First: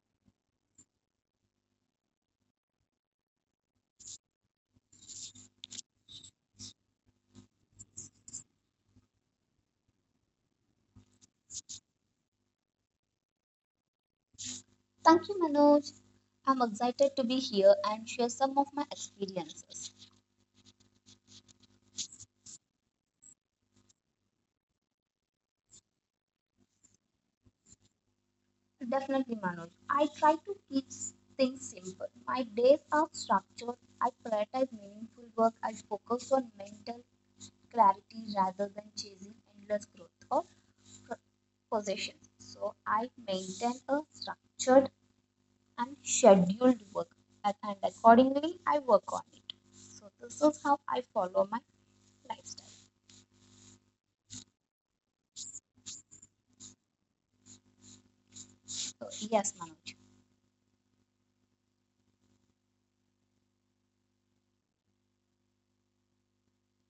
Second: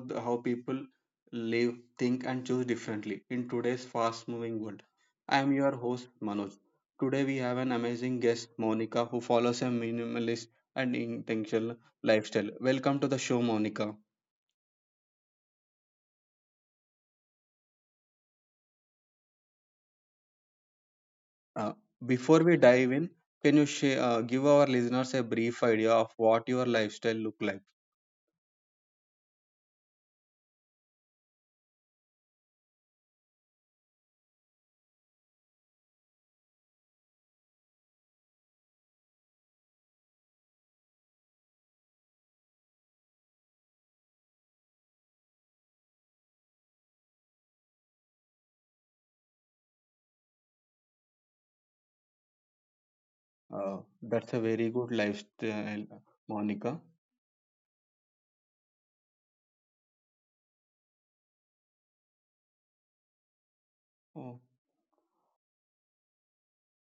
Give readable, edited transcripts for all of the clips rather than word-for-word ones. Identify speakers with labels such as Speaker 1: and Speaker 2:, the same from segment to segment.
Speaker 1: how people live, think, and choose differently in today's fast moving world. I am your host, Manoj. Today, we have an amazing guest, Monica, who follows a minimalist and intentional lifestyle. Welcome to the show, Monica.
Speaker 2: Thank you, Manoj. I'm excited to be here and share some of my experiences.
Speaker 1: Uh, before we dive in, can you give our listeners a brief idea of what your lifestyle look like?
Speaker 2: Definitely, Manoj. I try to keep things simple. My days are structured. I prioritize meaningful work. I focus on mental clarity rather than chasing endless growth or pro- possessions. So, I maintain a structured and scheduled work, and accordingly, I work on it. So, this is how I follow my lifestyle.
Speaker 1: That's a very good lifestyle, Monica.
Speaker 2: So, yes, Manoj.
Speaker 1: Oh,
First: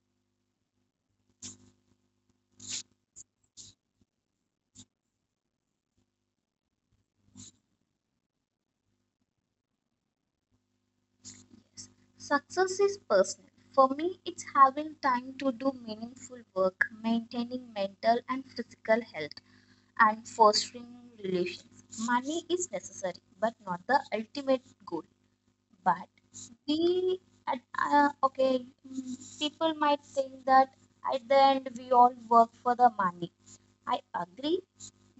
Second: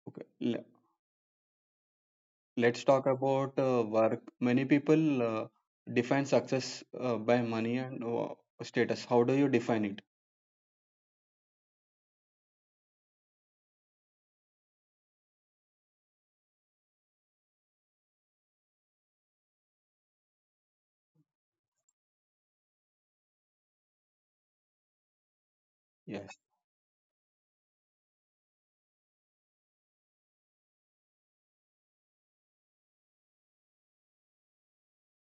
Speaker 1: okay. Let's talk about work. Many people define success by money and status. How do you define it?
Speaker 2: Success is personal. For me, it's having time to do meaningful work, maintaining mental and physical health, and fostering relations. Money is necessary, but not the ultimate goal, but
Speaker 1: Yes,
Speaker 2: we at okay, people might think that at the end we all work for the money. I agree,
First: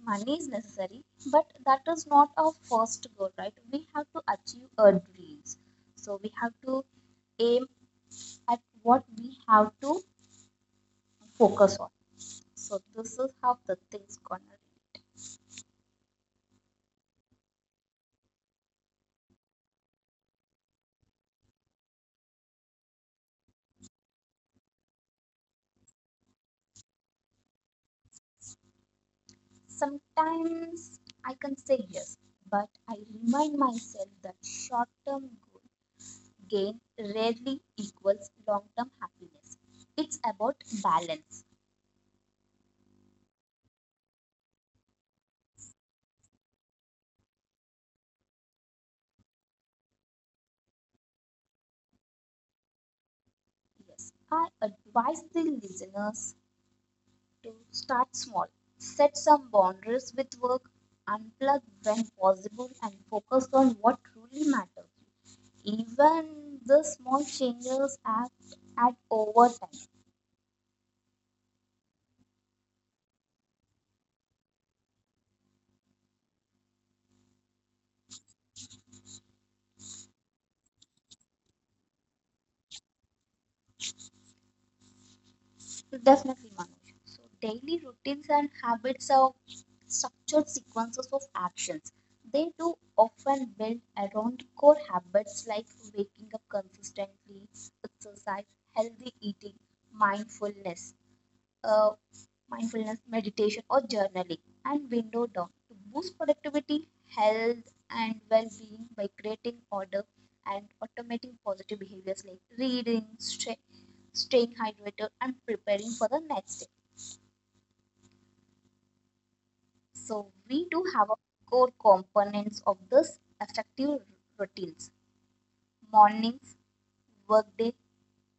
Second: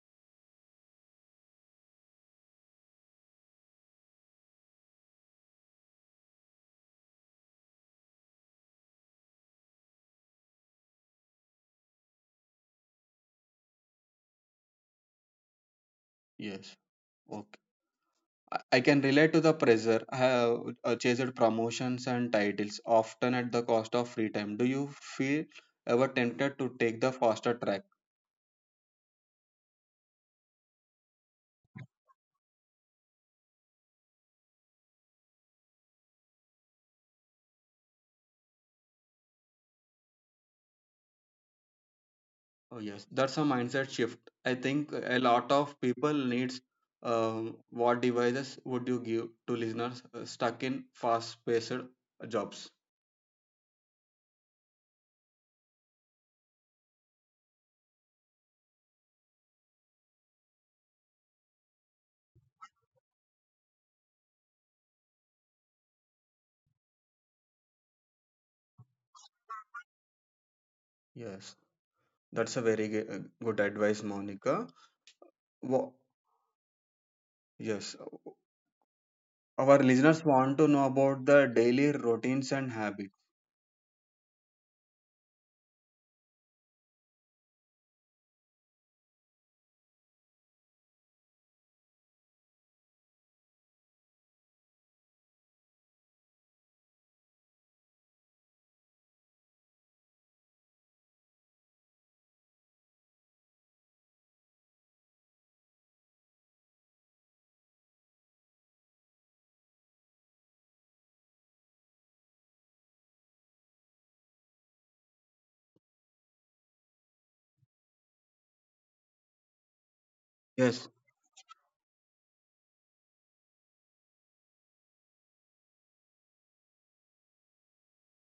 Speaker 2: money is necessary, but that is not our first goal, right? We have to achieve our dreams, so we have to aim at what we have to focus on. So this is how the things gonna.
Speaker 1: yes. Okay. I can relate to the pressure. I have chased promotions and titles, often at the cost of free time. Do you feel ever tempted to take the faster track?
Speaker 2: Sometimes I can say yes, but I remind myself that short term goal gain rarely equals long term happiness. It's about balance.
Speaker 1: Oh yes, that's a mindset shift. I think a lot of people needs what devices would you give to listeners stuck in fast-paced jobs?
Speaker 2: Yes, I advise the listeners to start small, set some boundaries with work, unplug when possible, and focus on what truly matters. Even the small changes add, at over time.
Speaker 1: Yes, that's a very good advice, Monica. Wo- yes, our listeners want to know about the daily routines and habits.
Speaker 2: So definitely, Manoj. So daily routines and habits are structured sequences of actions. They do often build around core habits like waking up consistently, exercise, healthy eating, mindfulness. Uh, Mindfulness, meditation, or journaling, and window down to boost productivity, health, and well being by creating order and automating positive behaviors like reading, staying hydrated, and preparing for the next day. So, we do
Speaker 1: Yes,
Speaker 2: have a core components of this effective routines: mornings, workday,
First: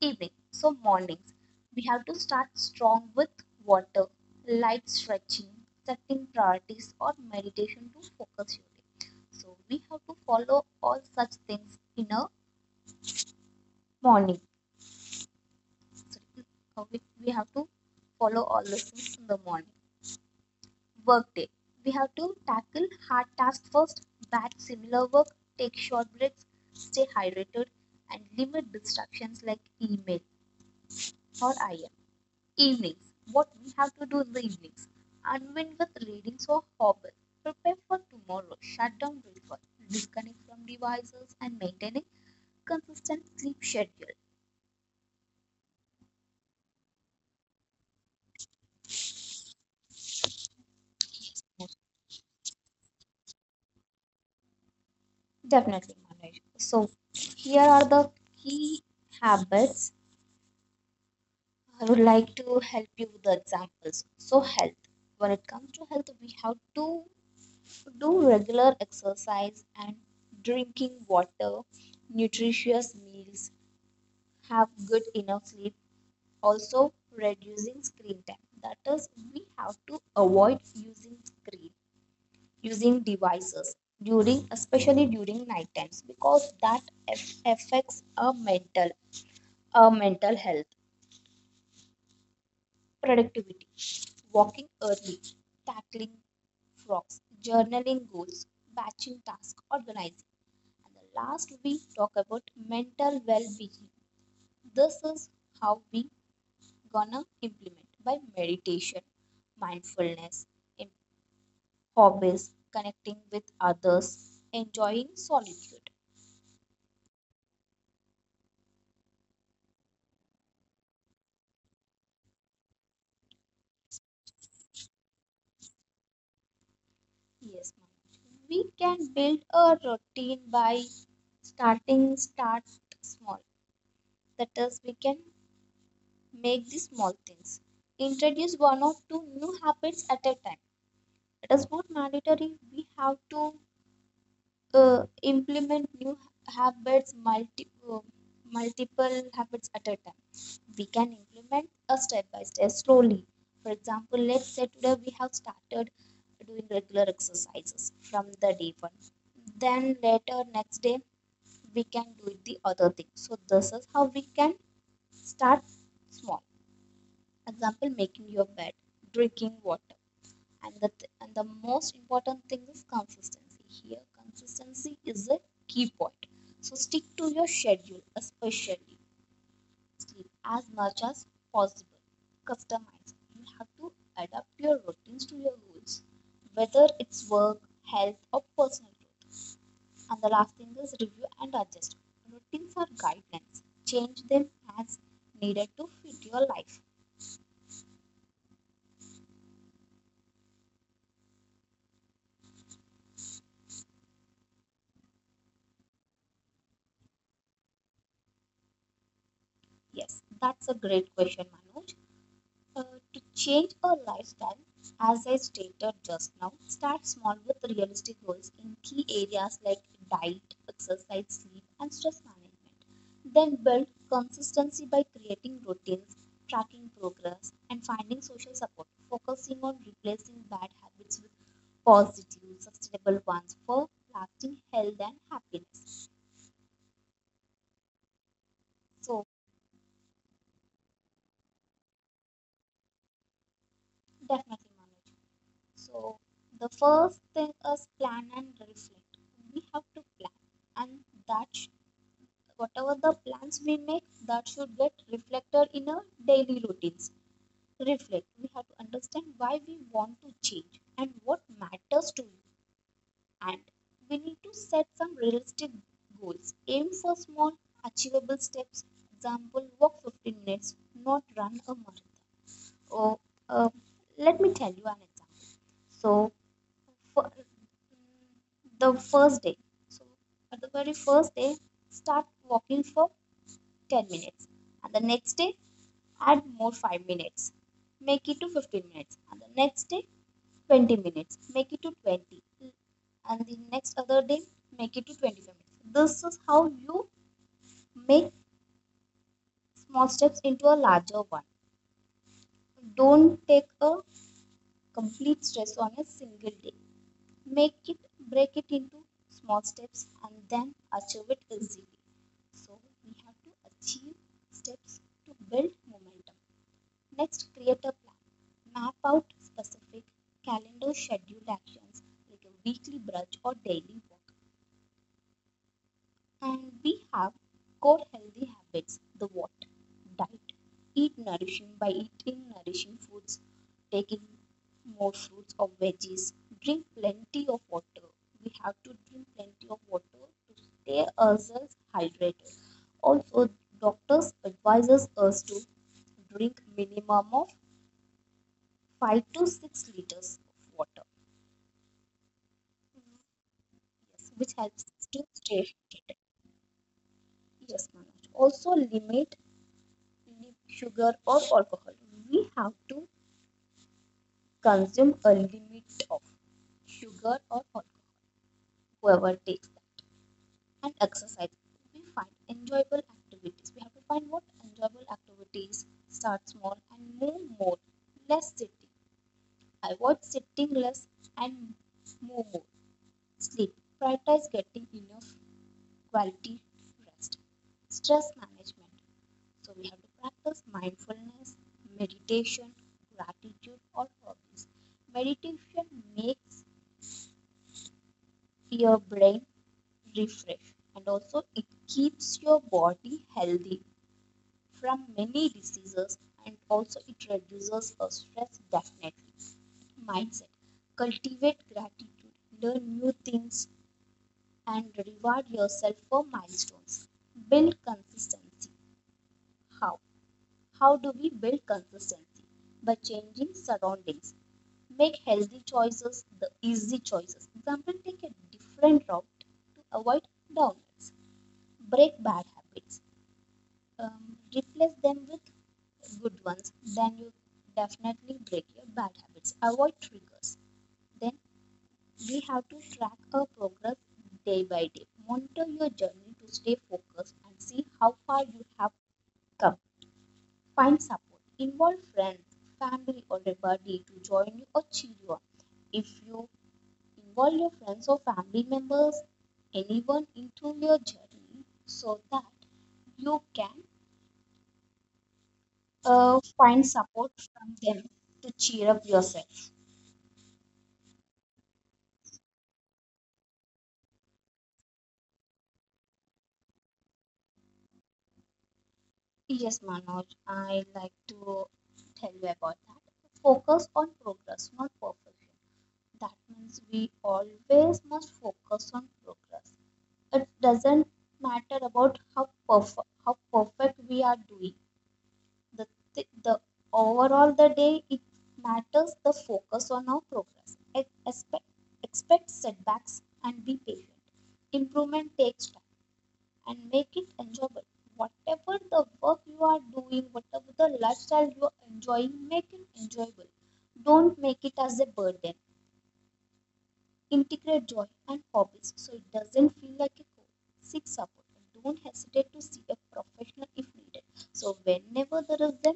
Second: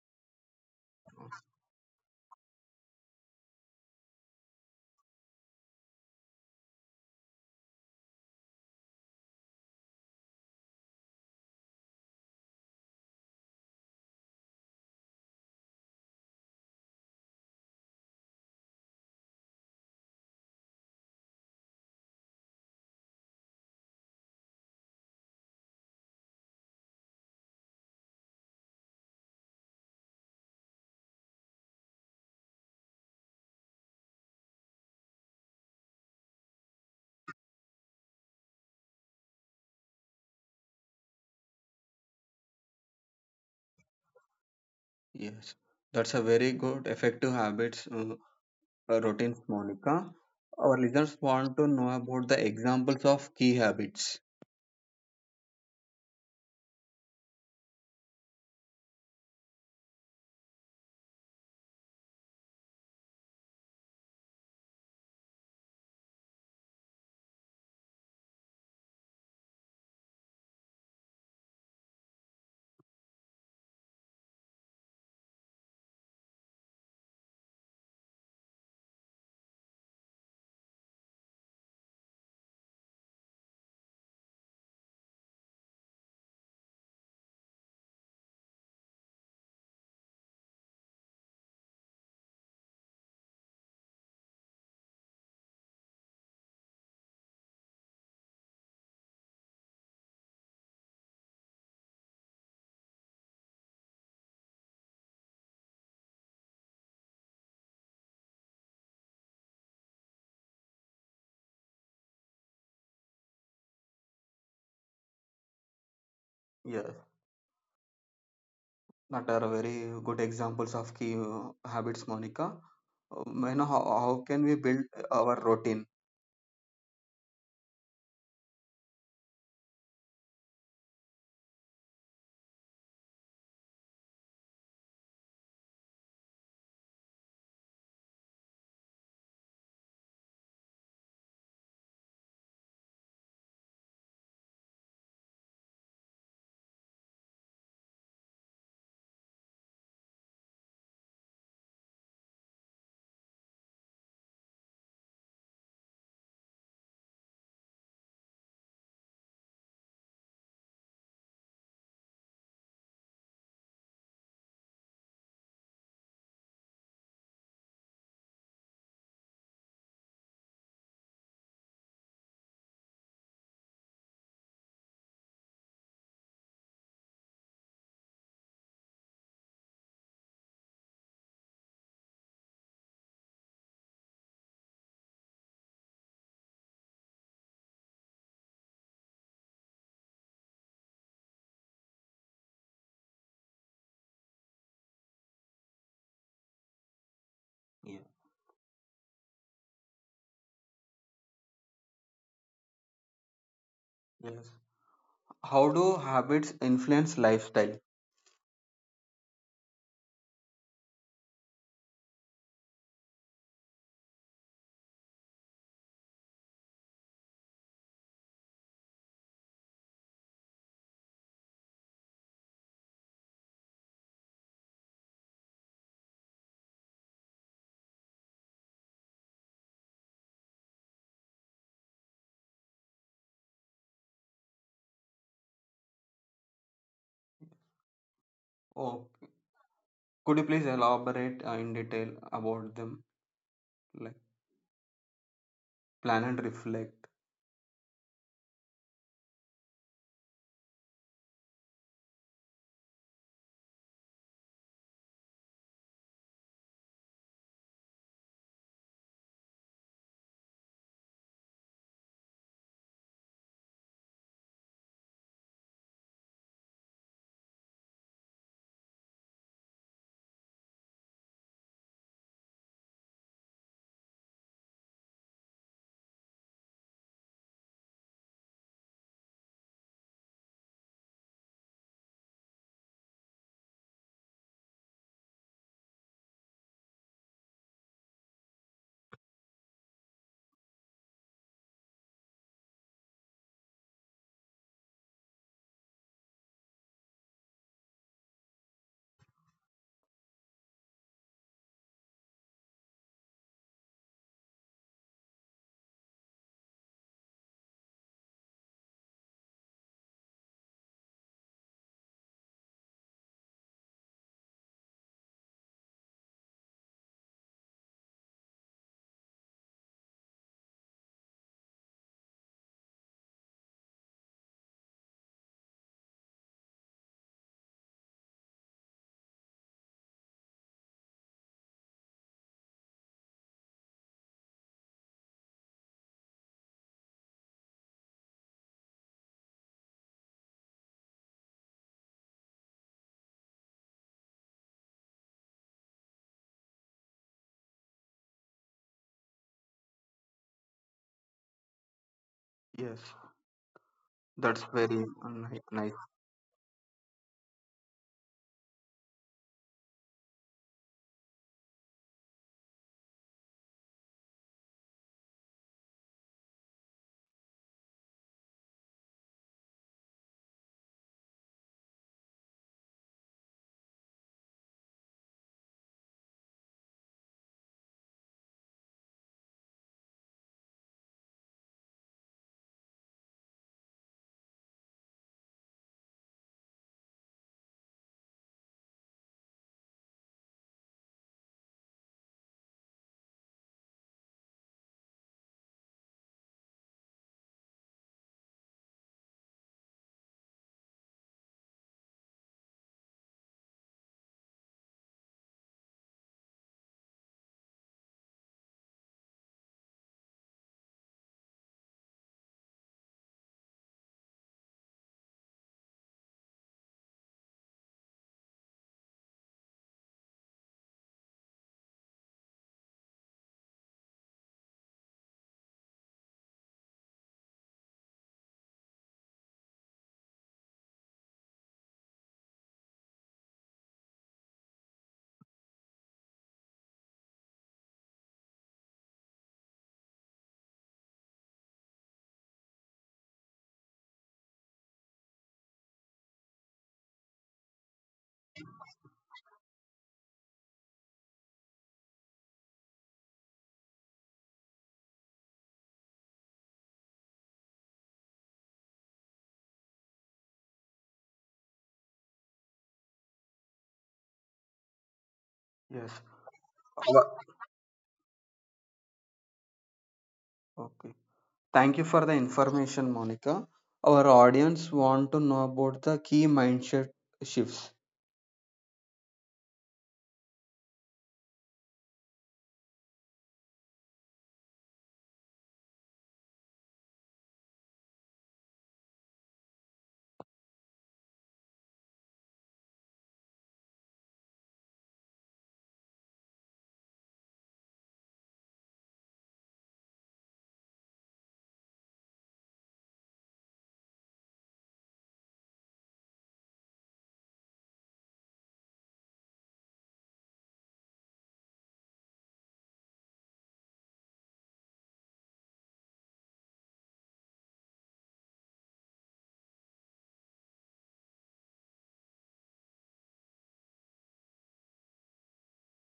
Speaker 2: evening. So mornings, we have to start strong with water, light stretching, setting priorities or meditation to focus your day. So we have to follow all such things in a morning. So we have to follow all those things in the morning. Work day. We have to tackle hard tasks first, batch similar work, take short breaks, stay hydrated, and limit distractions like email or IM. Evenings. What we have to do in the evenings. Unwind with readings or hobble. Prepare for tomorrow. Shut down breakfast. Disconnect from devices and maintain a consistent sleep schedule.
Speaker 1: yes, that's a very good effective habits routines, Monica. Our listeners want to know about the examples of key habits.
Speaker 2: Definitely, Manoj. So here are the key habits. I would like to help you with the examples. So health. When it comes to health, we have to do regular exercise and drinking water, nutritious meals, have good enough sleep, also reducing screen time. That is, we have to avoid using screen, using devices during, especially during night times, because that affects our mental, our mental health, productivity, walking early, tackling frogs, journaling goals, batching tasks, organizing. And the last, we talk about mental well-being. This is how we gonna implement, by meditation, mindfulness, hobbies, connecting with others, enjoying solitude.
Speaker 1: Yes. That are very good examples of key habits, Monica. Uh, You know, how can we build our routine?
Speaker 2: Yes, Manoj. We can build a routine by starting start small. That is, we can make the small things. Introduce one or two new habits at a time. It is not mandatory. We have to implement new habits multi uh, multiple habits at a time. We can implement a step by step slowly. For example, let's say today we have started doing regular exercises from the day one, then later next day, we can do the other thing. So this is how we can start small. Example, making your bed, drinking water. And the most important thing is consistency. Here consistency is a key point. So stick to your schedule, especially sleep, as much as possible. Customize, you have to adapt your routines to your goals, whether it's work, health, or personal growth. And the last thing is review and adjust. Routines are guidelines, change them as needed to fit your life.
Speaker 1: Yeah. Yes. How do habits influence lifestyle?
Speaker 2: Yes, that's a great question, Manoj. Uh, to change our lifestyle, as I stated just now, start small with realistic goals in key areas like diet, exercise, sleep, and stress management. Then build consistency by creating routines, tracking progress, and finding social support, focusing on replacing bad habits with positive, sustainable ones for lasting health and happiness.
Speaker 1: Oh,
Speaker 2: So,
Speaker 1: could you please elaborate in detail about them? Like
Speaker 2: definitely, Manu.
Speaker 1: plan
Speaker 2: So
Speaker 1: and
Speaker 2: the
Speaker 1: reflect.
Speaker 2: first thing is plan and reflect. We have to plan, and that sh- whatever the plans we make, that should get reflected in our daily routines. Reflect. We have to understand why we want to change and what matters to you. And we need to set some realistic goals. Aim for small, achievable steps. Example: walk 15 minutes, not run a marathon. Or uh, let me tell you an example. So fir- the first day. So at the very first day, start walking for 10 minutes, and the next day, add more 5 minutes, make it to 15 minutes, and the next day, 20 minutes, make it to 20, and the next other day, make it to 25 minutes. This is how you make small steps into a larger one. Don't take a complete stress on a single day. Make it, break it into small steps and then achieve it easily. So we have to achieve steps to build momentum. Next, create a plan, map out specific calendar scheduled actions like a weekly brunch or daily walk. And we have core healthy habits, the what? Diet. Eat nourishing, by eating nourishing foods, taking more fruits or veggies, drink plenty of water. We have to drink plenty of water to stay ourselves hydrated. Also, doctors advises us to drink minimum of 5 to 6 liters of water,
Speaker 1: Yes,
Speaker 2: yes, which
Speaker 1: that's
Speaker 2: helps
Speaker 1: very
Speaker 2: to stay
Speaker 1: nice.
Speaker 2: hydrated. Yes, Manoj. Also, limit sugar or alcohol. We have to consume a limit of sugar or alcohol. Whoever takes that, and exercise, we find enjoyable activities. We have to find what enjoyable activities. Start small and move more. Less sitting. Avoid sitting less and move more. Sleep. Prioritize getting enough quality rest. Stress management. So we have to practice mindfulness, meditation, gratitude, or hobbies. Meditation makes your brain refresh and also it keeps your body healthy from many diseases and also it reduces the stress definitely. Mindset. Cultivate gratitude, learn new things and reward yourself for milestones. Build consistency. How? How do we build consistency? By changing surroundings. Make healthy choices the easy choices. Example, take a different route to avoid downloads. Break bad habits. Replace them with good ones. Then you definitely break your bad habits. Avoid triggers. Then we have to track our progress day by day. Monitor your journey to stay focused and see how far you have come. Find support. Involve friends, family, or a buddy to join you or cheer you up. If you involve your friends or family members, anyone into your journey, so that you can
Speaker 1: Yes.
Speaker 2: find
Speaker 1: Our-
Speaker 2: support from them to cheer up yourself.
Speaker 1: Okay. Thank you for the information, Monica. Our audience want to know about the key mindset shifts.
Speaker 2: Yes, Manoj, I like to tell you about that. Focus on progress, not perfection. That means we always must focus on progress. It doesn't matter about how perfect we are doing the the overall the day. It matters the focus on our progress. Expect setbacks and be patient. Improvement takes time, and make it enjoyable. Whatever the work you are doing, whatever the lifestyle you are enjoying, make it enjoyable. Don't make it as a burden. Integrate joy and hobbies so it doesn't feel like a chore. Seek support and don't hesitate to see a professional if needed. So whenever there is a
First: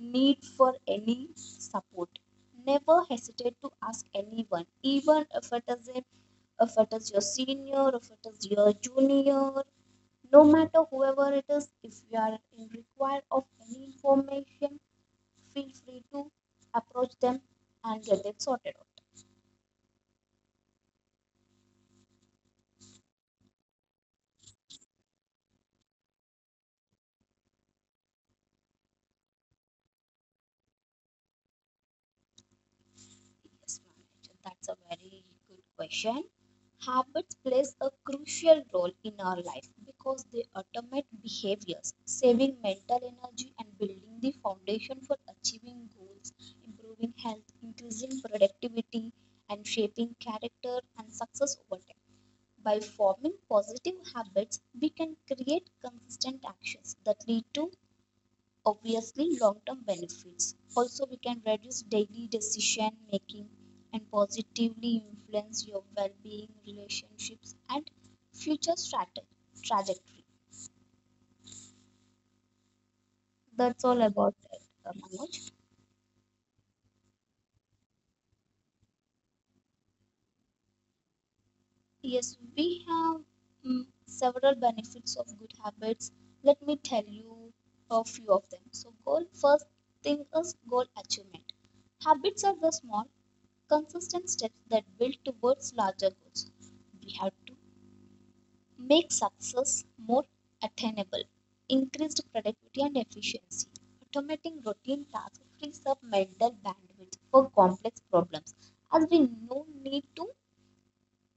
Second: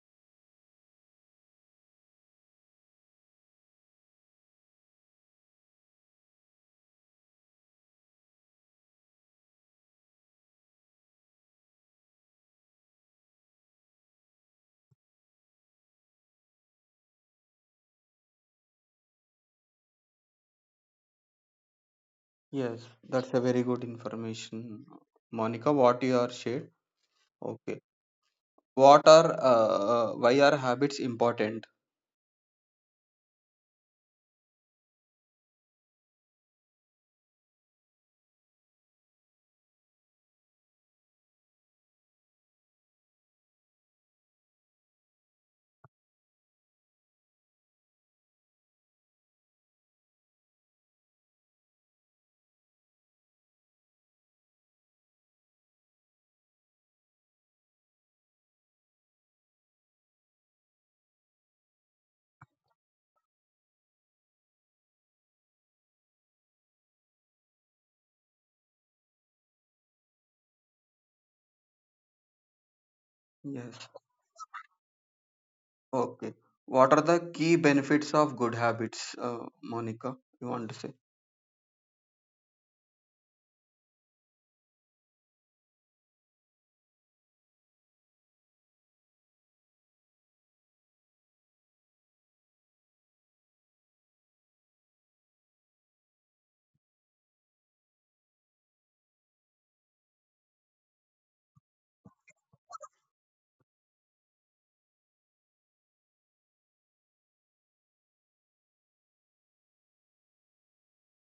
Speaker 2: need for any support, never hesitate to ask anyone, even if it is a, if it is your senior, if it is your junior, no matter whoever it is, if you are in require of any information, feel free to approach them and get it sorted out.
Speaker 1: Yes, that's a very good information, Monica. What you are shared. Okay. What are why are habits important?
Speaker 2: Yes, Manoj, that's a very good question. Habits plays a crucial role in our life because they automate behaviors, saving mental energy and building the foundation for achieving goals, improving health, increasing productivity, and shaping character and success over time. By forming positive habits, we can create consistent actions that lead to obviously long-term benefits. Also, we can reduce daily decision making and positively influence your well-being, relationships, and future strate- trajectory. That's
Speaker 1: Yes.
Speaker 2: all about it, Manoj.
Speaker 1: Okay. What are the key benefits of good habits, Monica? You want to say?
Speaker 2: Yes, we have several benefits of good habits. Let me tell you a few of them. So, goal first thing is goal achievement. Habits are the small, consistent steps that build towards larger goals. We have to make success more attainable, increased productivity and efficiency. Automating routine tasks frees up mental bandwidth for complex problems, as we no need to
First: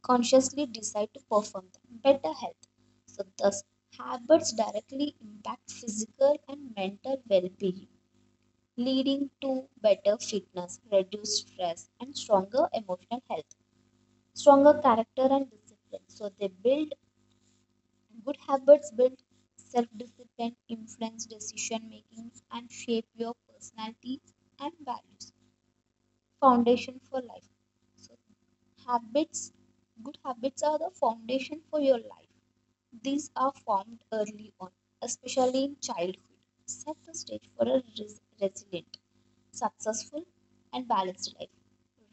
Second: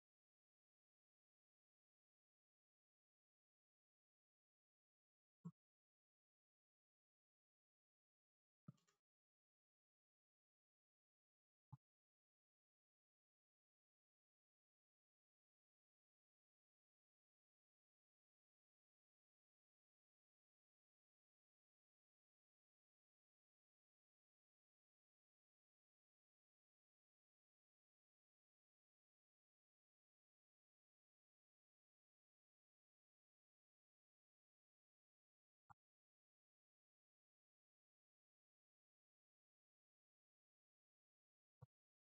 Speaker 2: consciously decide to perform them. Better health. So, thus, habits directly impact physical and mental well being, leading to better fitness, reduced stress, and stronger emotional health, stronger character and discipline. So, they build good habits build self discipline, influence decision making, and shape your personality and values. Foundation for life. So, habits, good habits are the foundation for your life. These are formed early on, especially in childhood. Set the stage for a Resilient, successful, and balanced life.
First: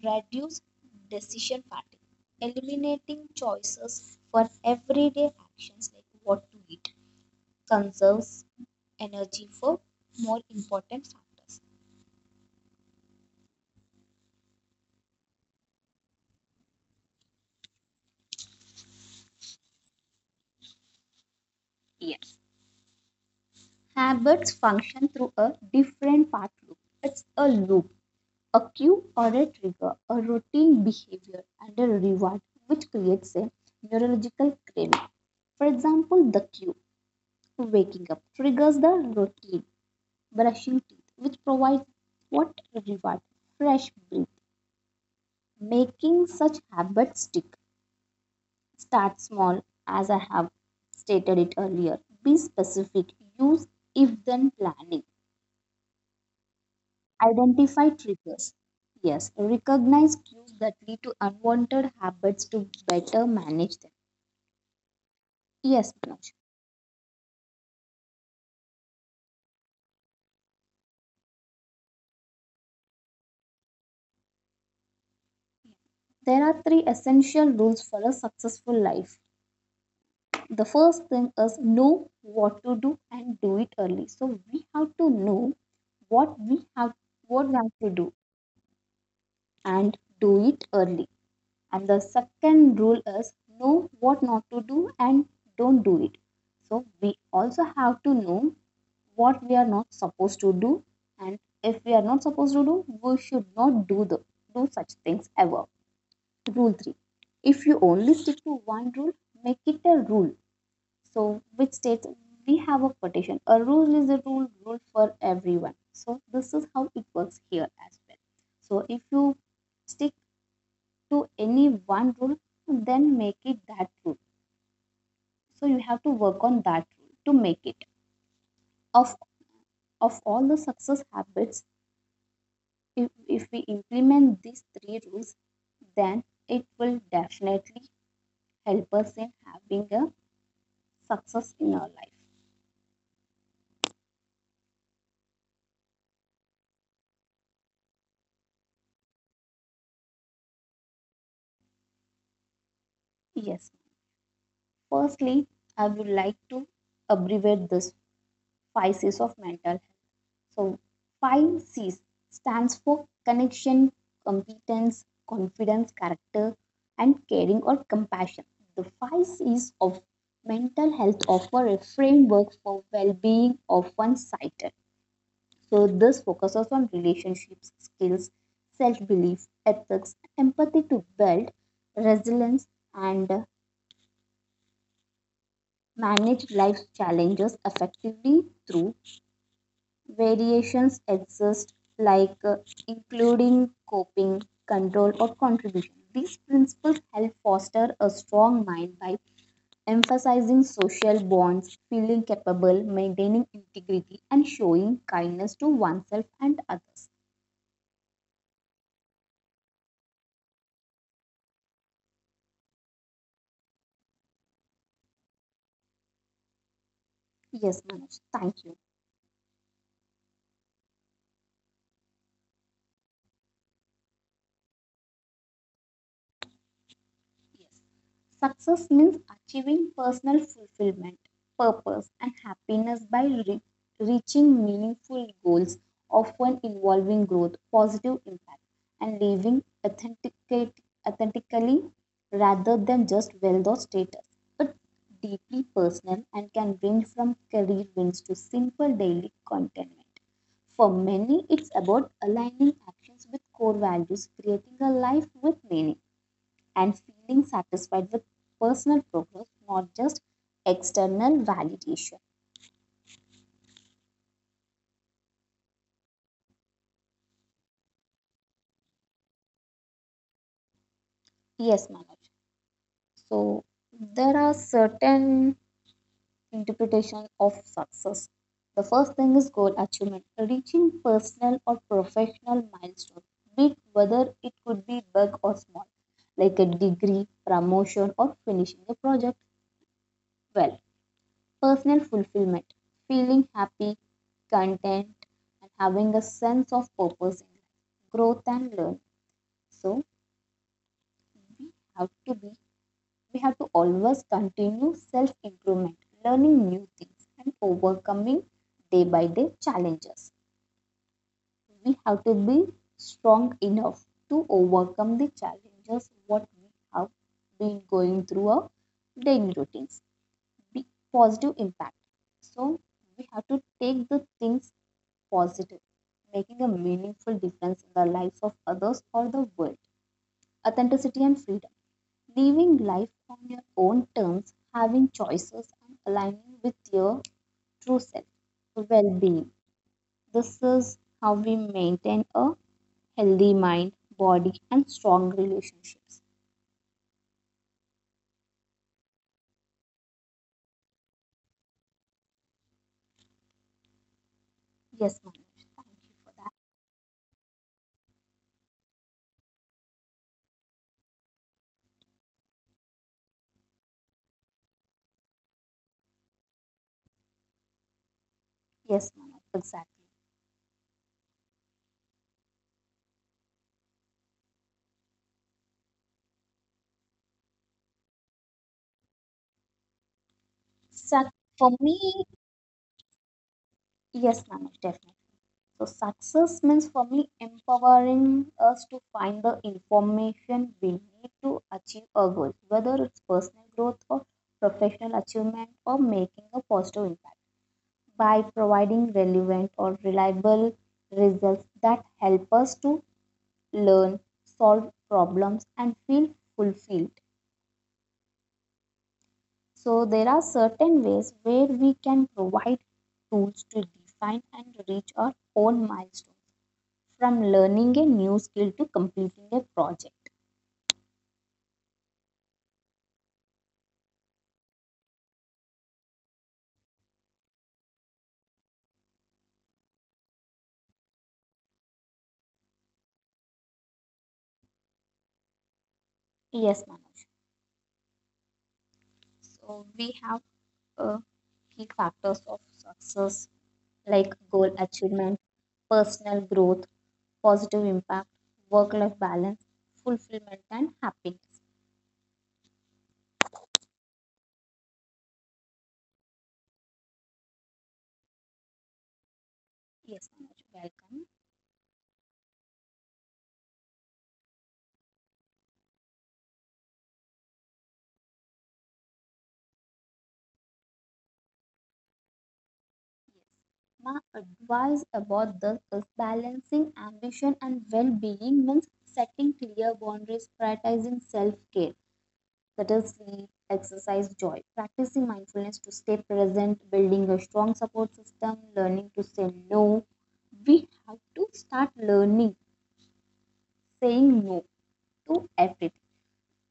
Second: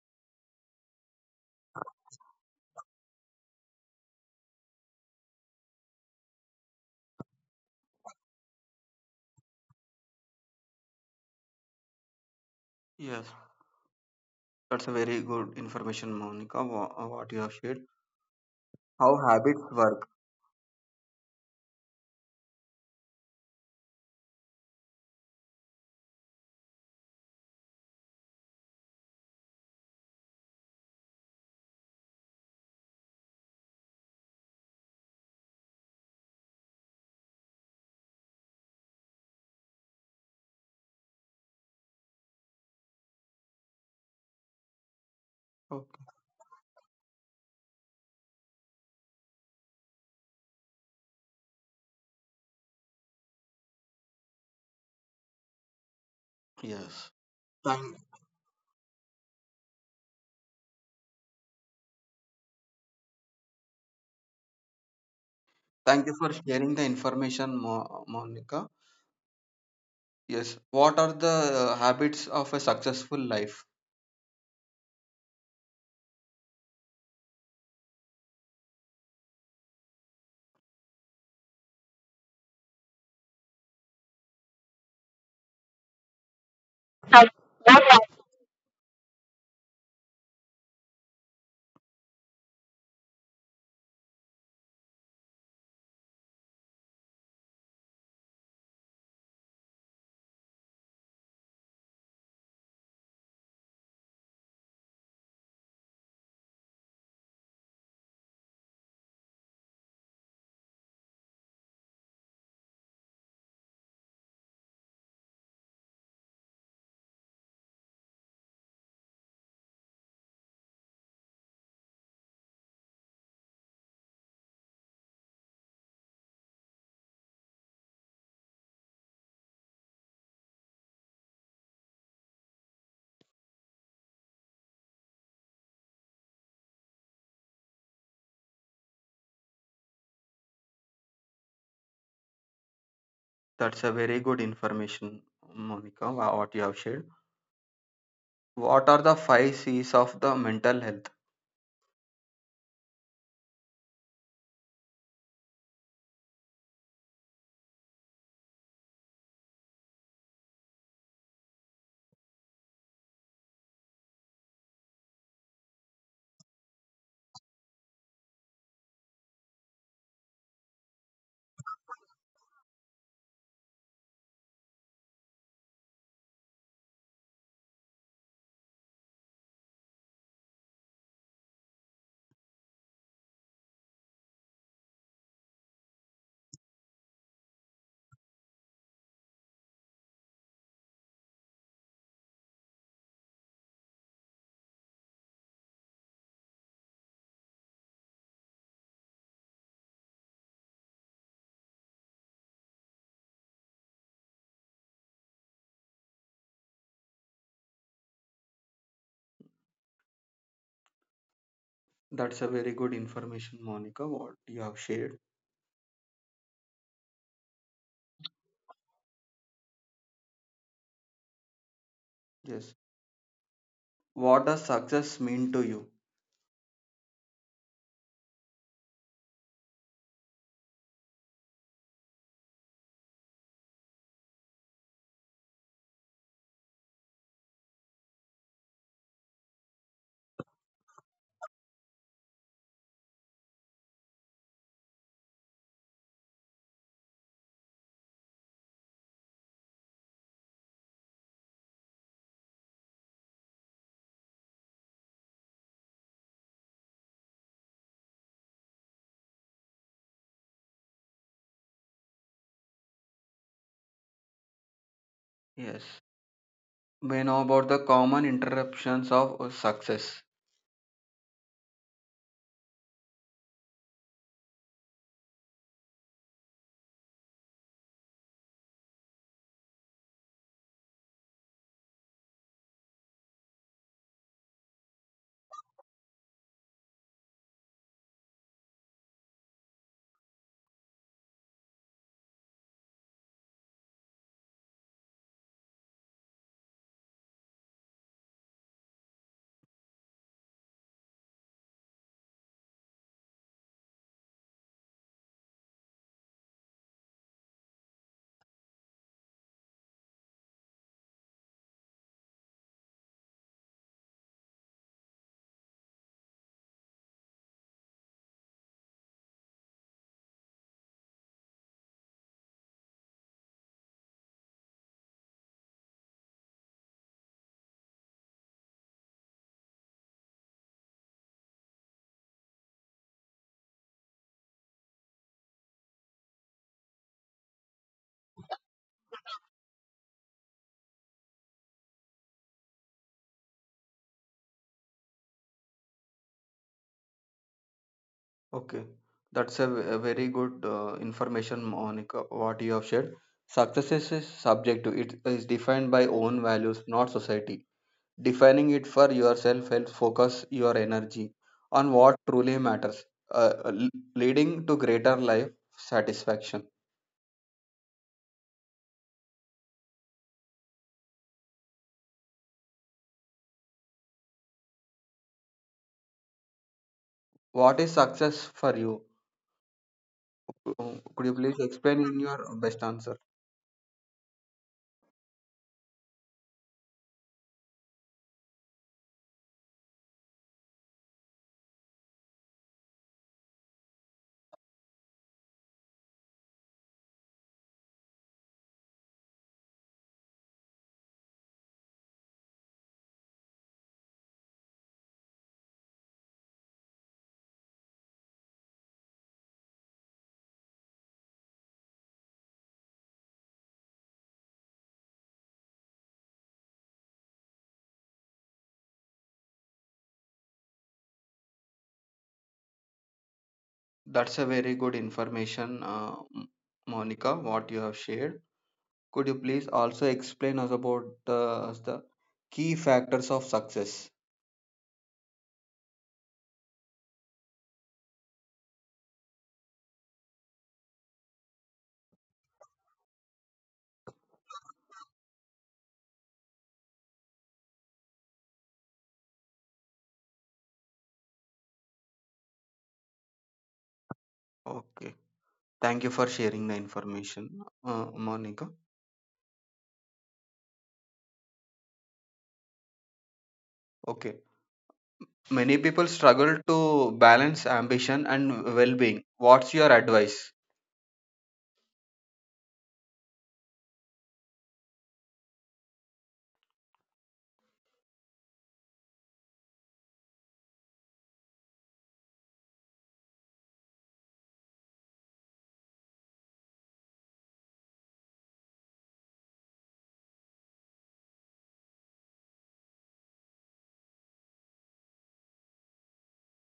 Speaker 2: Reduce decision fatigue, eliminating choices for everyday actions like what to eat conserves energy for more important factors.
Speaker 1: Yes, that's a very good information, Monica. What you have shared. How habits work.
Speaker 2: Yes. Habits function through a different part loop. It's a loop, a cue or a trigger, a routine behavior, and a reward, which creates a neurological craving. For example, the cue, waking up, triggers the routine, brushing teeth, which provides what reward? Fresh breath.
Speaker 1: Okay.
Speaker 2: Making such habits stick. Start small, as I have stated it earlier. Be specific. Use if then planning.
Speaker 1: Yes.
Speaker 2: Identify
Speaker 1: Thank,
Speaker 2: triggers. Yes, recognize cues that lead to unwanted habits to better manage them. Yes,
Speaker 1: thank you for
Speaker 2: Manoj.
Speaker 1: sharing the information, Monica. Yes. What are the habits of a successful life?
Speaker 2: There are three essential rules for a successful life. The first thing is know what to do and do it early. So we have to know what we have what we have to do and do it early. And the second rule is know what not to do and don't do it. So we also have to know what we are not supposed to do, and if we are not supposed to do, we should not do such things ever. Rule three: if you only stick to one rule, make it a rule. So which states, we have a quotation. A rule is a rule for everyone. So this is how it works here as well. So if you stick to any one rule, then make it that rule. So you have to work on that rule to make it. Of of all the success habits, if we implement these three rules, then it will definitely help us in having a success in our life.
Speaker 1: That's a very good information, Monica, what you have shared. What are the five C's of the mental health?
Speaker 2: Yes. Firstly, I would like to abbreviate this five C's of mental. So, five C's stands for connection, competence, confidence, character, and caring or compassion. The five C's of mental health offer a framework for well being of one's cited. So, this focuses on relationships, skills, self belief, ethics, empathy to build resilience and manage life's challenges effectively through. Variations exist, like including coping, control, or contribution. These principles help foster a strong mind by emphasizing social bonds, feeling capable, maintaining integrity, and showing kindness to oneself and others.
Speaker 1: That's a very good information, Monica, what you have shared.
Speaker 2: Yes, Manoj, thank you.
Speaker 1: Yes. What does success mean to you?
Speaker 2: Yes. Success means achieving personal fulfillment, purpose, and happiness by reaching meaningful goals, often involving growth, positive impact, and living authentically rather than just wealth or status. But deeply personal and can range from career wins to simple daily contentment. For many, it's about aligning actions with core values, creating a life with meaning and feeling satisfied with personal progress, not just external validation.
Speaker 1: Yes. We know about the common interruptions of success.
Speaker 2: Yes, Manoj. So there are certain interpretation of success. The first thing is goal achievement, reaching personal or professional milestone, be it whether it could be big or small, like a degree, promotion, or finishing a project well. Personal fulfillment, feeling happy content, and having a sense of purpose in life, growth and learn. So we have to be, we have to always continue self improvement, learning new things, and overcoming day by day challenges. We have to be strong enough to overcome the challenges what we have been going through our daily routines. Be positive impact. So we have to take the things positive, making a meaningful difference in the lives of others or the world. Authenticity and freedom, living life on your own terms, having choices, and aligning with your true self. Well being, this is how we maintain a healthy mind, body, and strong relationships.
Speaker 1: Okay. That's a a very good information, Monica, what you have shared. Success is subjective, it
Speaker 2: Yes, Manoj,
Speaker 1: is
Speaker 2: thank
Speaker 1: defined by
Speaker 2: you for
Speaker 1: own values, not society. Defining it for yourself helps focus your energy on what truly matters, uh, l- leading to greater life satisfaction.
Speaker 2: that. Yes, Manoj, exactly.
Speaker 1: What is success for you? Could
Speaker 2: So
Speaker 1: you please
Speaker 2: for
Speaker 1: explain in
Speaker 2: me,
Speaker 1: your best answer?
Speaker 2: yes, Manoj, definitely. So success means for me empowering us to find the information we need to achieve our goals, whether it's personal growth or professional achievement or making a positive impact by providing relevant or reliable results that help us to learn, solve problems, and feel fulfilled. So there are certain ways where we can provide tools to define and reach our own milestones from learning a new skill to completing a project.
Speaker 1: That's a very good information, Monica, what you have shared. Could you please also explain us about us the key factors of success?
Speaker 2: Yes, Manoj. So we have uh, key factors of success like goal achievement, personal growth, positive impact, work life balance, fulfillment, and happiness.
Speaker 1: Okay. Thank you for sharing the information, Monica.
Speaker 2: Yes, Manoj, welcome.
Speaker 1: Okay. Many people struggle to balance ambition and well being. What's your advice?
Speaker 2: My advice about this is balancing ambition and well being means setting clear boundaries, prioritizing self care, subtle sleep, exercise, joy. Practicing mindfulness to stay present, building a strong support system, learning to say no. We have to start learning saying no to everything.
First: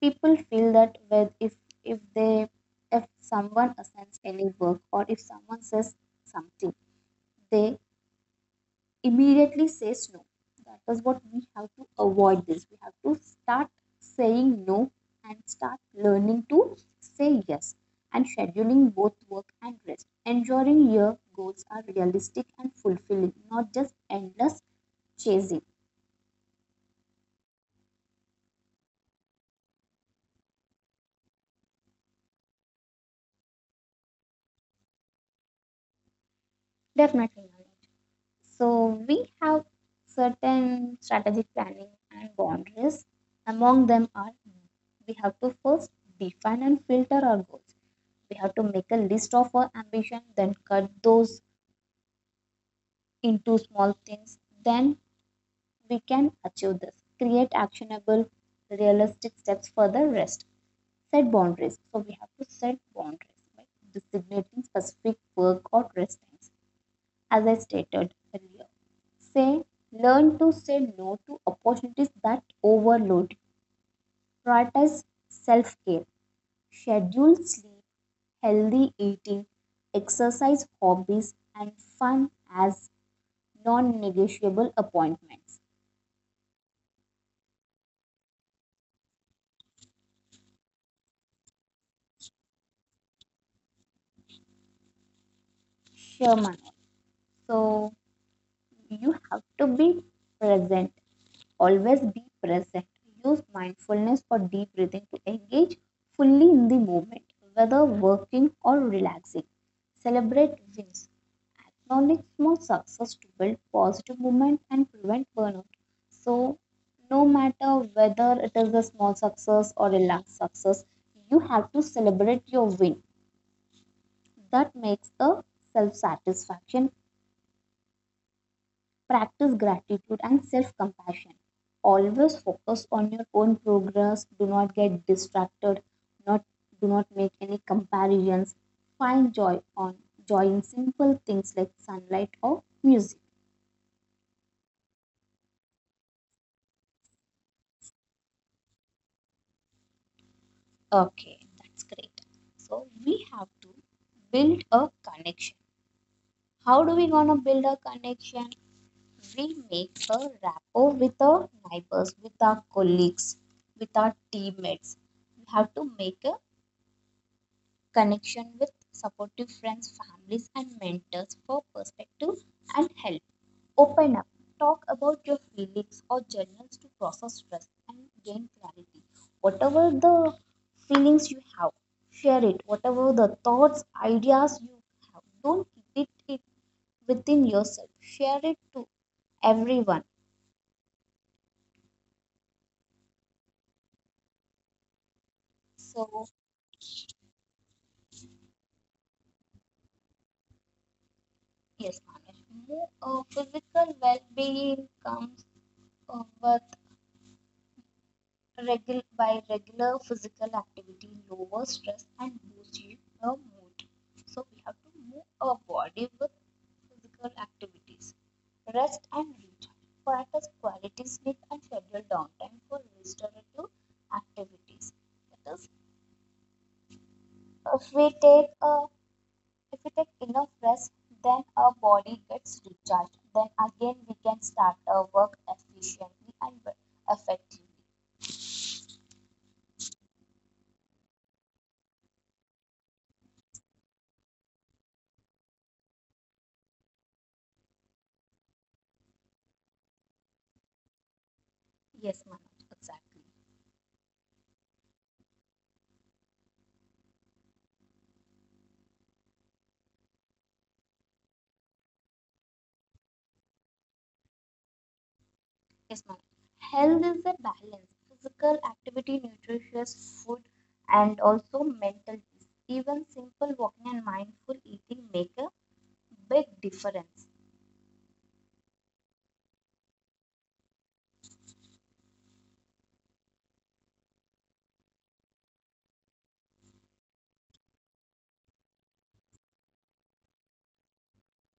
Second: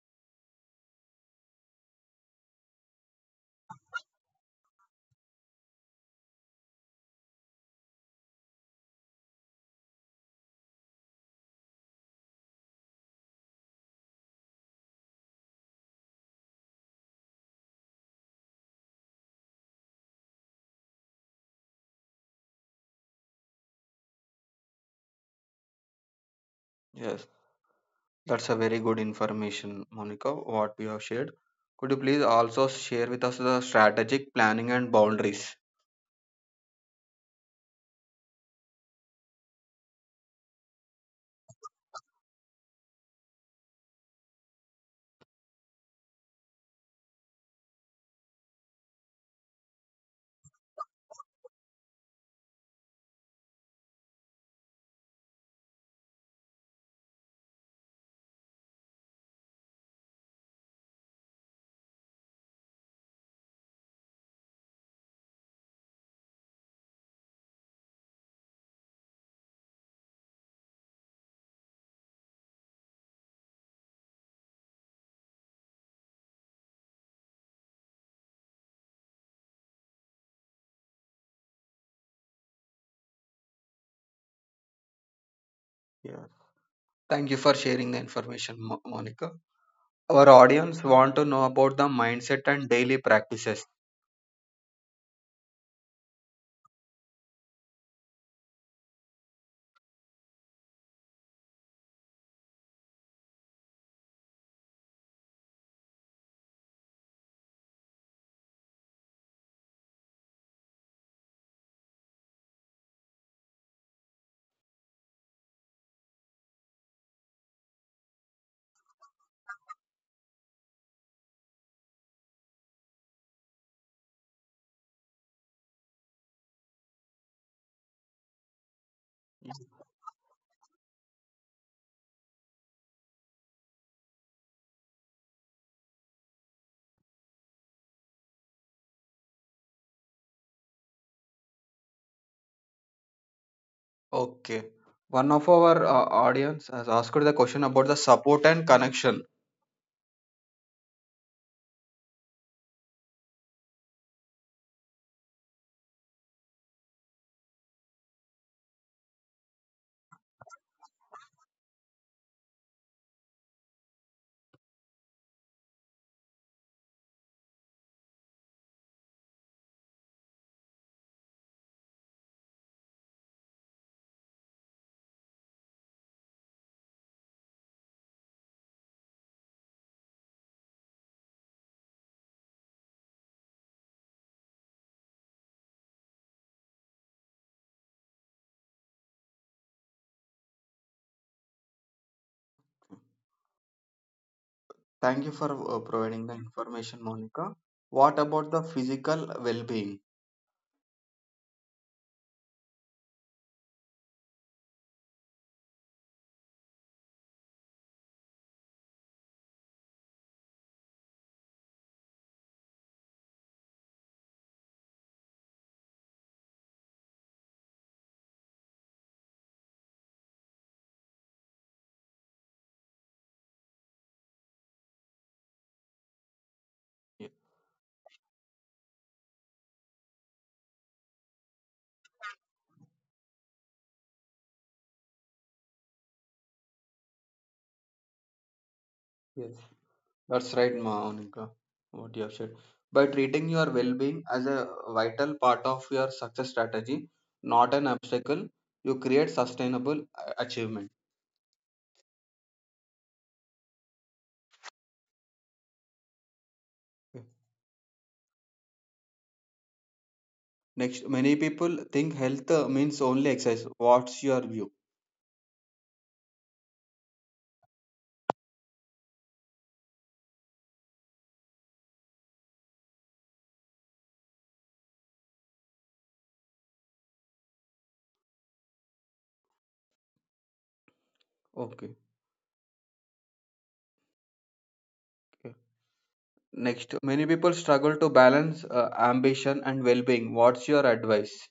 Speaker 2: People feel that with if they if someone assigns any work or if someone says something, they immediately says no. That is what we have to avoid this. We have to start saying no and start learning to say yes and scheduling both work and rest. Ensuring your goals are realistic and fulfilling, not just endless chasing.
Speaker 1: Yes, that's a very good information, Monica, what you have shared. Could you please also share with us the strategic planning and boundaries?
Speaker 2: Definitely not. So we have certain strategic planning and boundaries. Among them are, we have to first define and filter our goals. We have to make a list of our ambition, then cut those into small things, then we can achieve this. Create actionable realistic steps for the rest. Set boundaries, so we have to set boundaries by designating specific work or rest times. As I stated earlier, say learn to say no to opportunities that overload. Prioritize self-care, schedule sleep, healthy eating, exercise, hobbies, and fun as non-negotiable appointments.
Speaker 1: Yeah. Thank you for sharing the information, Monica. Our audience want to know about the mindset and daily practices.
Speaker 2: Sure, Manoj. So you have to be present. Always be present. Use mindfulness or deep breathing to engage fully in the moment, whether working or relaxing. Celebrate wins. Acknowledge small success to build positive movement and prevent burnout. So no matter whether it is a small success or a large success, you have to celebrate your win. That makes a self satisfaction. Practice gratitude and self compassion. Always focus on your own progress. Do not get distracted. Not Do not make any comparisons. Find joy in simple things like sunlight or music.
Speaker 1: Okay. One of our audience has asked the question about the support and connection.
Speaker 2: Okay, that's great. So we have to build a connection. How do we gonna build a connection? We make a rapport with our neighbors, with our colleagues, with our teammates. We have to make a connection with supportive friends, families, and mentors for perspective and help. Open up. Talk about your feelings or journals to process stress and gain clarity. Whatever the feelings you have, share it. Whatever the thoughts, ideas you have, don't keep it within yourself. Share it to everyone.
Speaker 1: Thank you for
Speaker 2: So
Speaker 1: providing the information, Monica. What about the physical well-being?
Speaker 2: Yes, Manish. Physical well-being comes with regular physical activity, lower stress, and boosts your mood. So we have to move our body with physical activities, rest and recharge. Practice quality sleep and schedule downtime for restorative activities. That is,
Speaker 1: Ye-
Speaker 2: if we take a If we take enough rest, then our body gets recharged. Then again, we can start our work efficiently and effectively.
Speaker 1: Yes, that's right, Monica. What you have said. By treating your well-being as a vital part of your success strategy, not an obstacle, you create sustainable achievement.
Speaker 2: Yes, Manoj, exactly.
Speaker 1: Okay. Next, many people think health means only exercise. What's your view?
Speaker 2: Yes, Manoj. Health is a balance. Physical activity, nutritious food, and also mental peace. Even simple walking and mindful eating make a big difference.
Speaker 1: Okay. okay. Next, many people struggle to balance ambition and well-being. What's your advice?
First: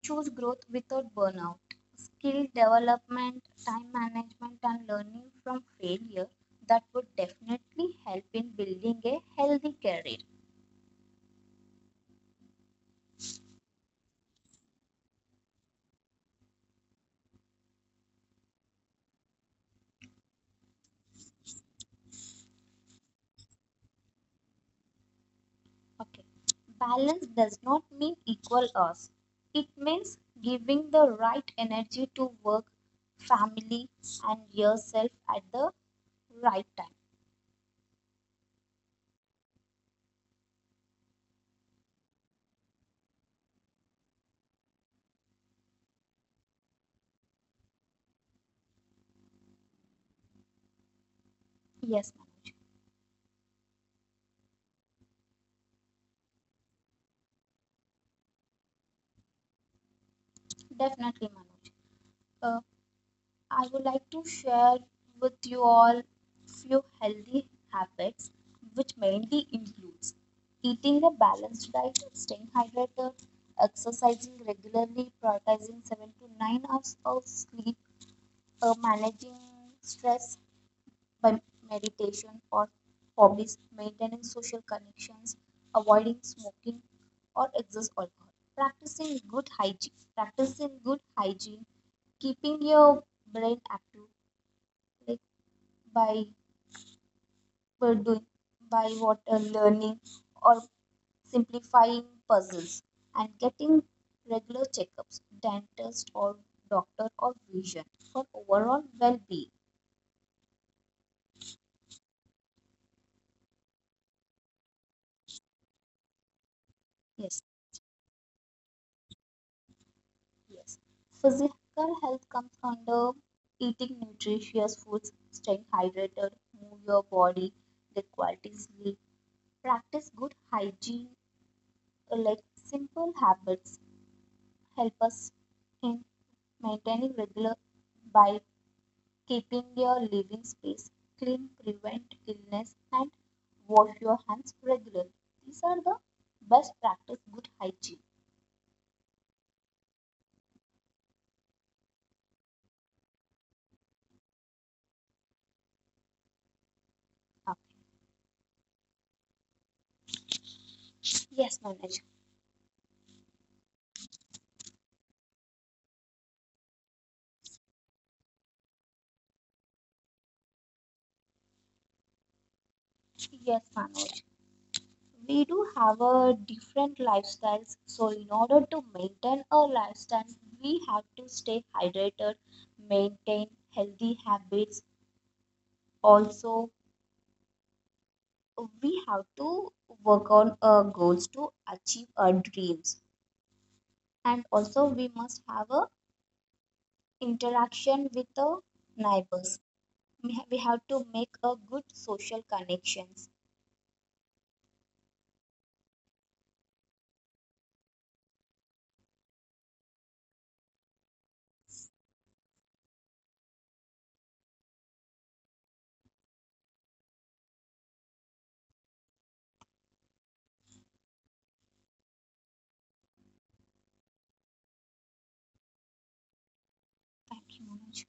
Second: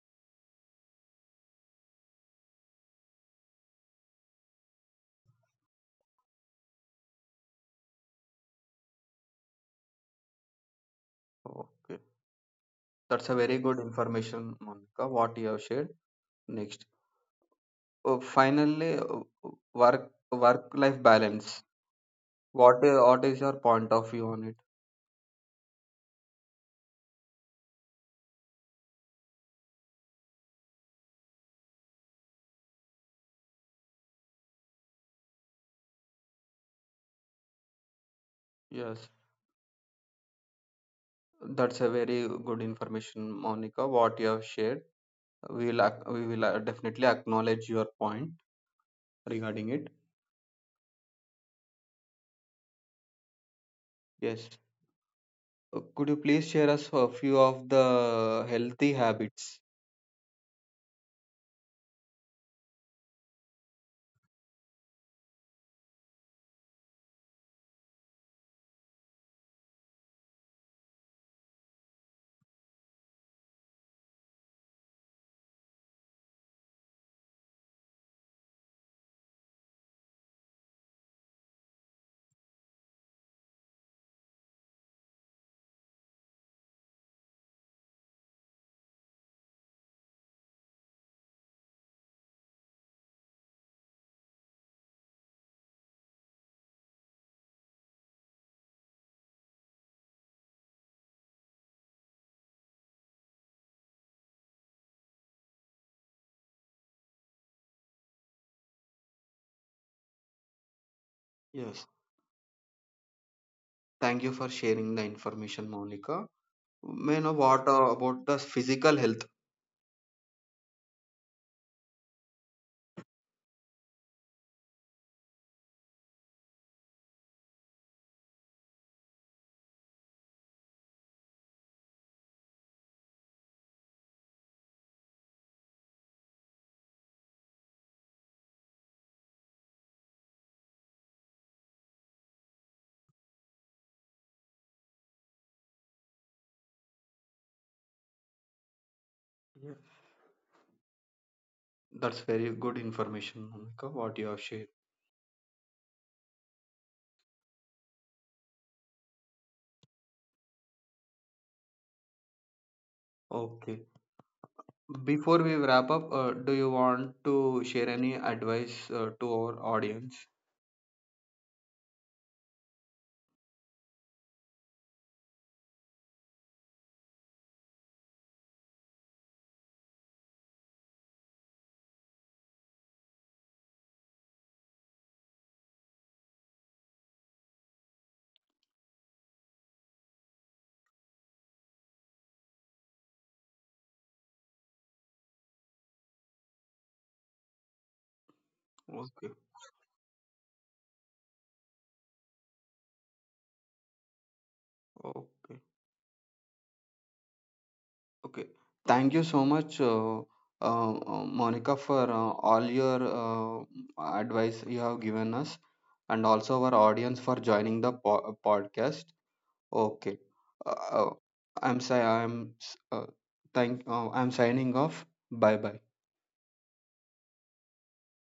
Speaker 2: Choose growth without burnout, skill development, time management, and learning from failure. That would definitely help in building a healthy career.
Speaker 1: Okay. That's a very good information, Monica, what you have shared. Next. Oh, finally, work work life balance. What is your point of view on it?
Speaker 2: Okay, balance does not mean equal us, it means giving the right energy to work, family, and yourself at the right time.
Speaker 1: Yes, that's a very good information, Monica, what you have shared. We'll we will definitely acknowledge your point regarding it.
Speaker 2: Yes, Manoj,
Speaker 1: Yes. Could you please share us a few of the healthy habits?
Speaker 2: definitely, Manoj. Uh, I would like to share with you all few healthy habits which mainly includes eating a balanced diet, staying hydrated, exercising regularly, prioritizing 7 to 9 hours of sleep, managing stress by meditation or hobbies, maintaining social connections, avoiding smoking or excess alcohol, practicing good hygiene, keeping your brain active, by by doing by what learning or simplifying puzzles, and getting regular checkups, dentist or doctor or vision, for overall well-being.
Speaker 1: Yes. Thank you for sharing the information, Monica. May I know
Speaker 2: yes
Speaker 1: what about the physical health?
Speaker 2: yes Physical health comes under eating nutritious foods, staying hydrated, move your body, get quality sleep, practice good hygiene. Like, simple habits help us in maintaining regular by Keeping your living space clean prevent illness, and wash your hands regularly. These are the best practice good hygiene.
Speaker 1: That's very good information, Monica, what you have shared.
Speaker 2: Okay. Yes, Manoj.
Speaker 1: Okay. Before we wrap up, do you want to share any advice to our audience?
Speaker 2: Yes, Manoj. We do have a different lifestyles. So in order to maintain a lifestyle, we have to stay hydrated, maintain healthy habits. Also, we have to work on our goals to achieve our dreams. And also, we must have a interaction with the
Speaker 1: Okay.
Speaker 2: neighbors. We have to make a good social connections.
Speaker 1: Okay. Okay. Thank you so much, Monica, for all your advice you have given us, and also our audience for joining the podcast. Okay. Uh, uh, I'm si- I'm s- thank I'm signing off. Bye bye.
Speaker 2: Thank you, Manoj.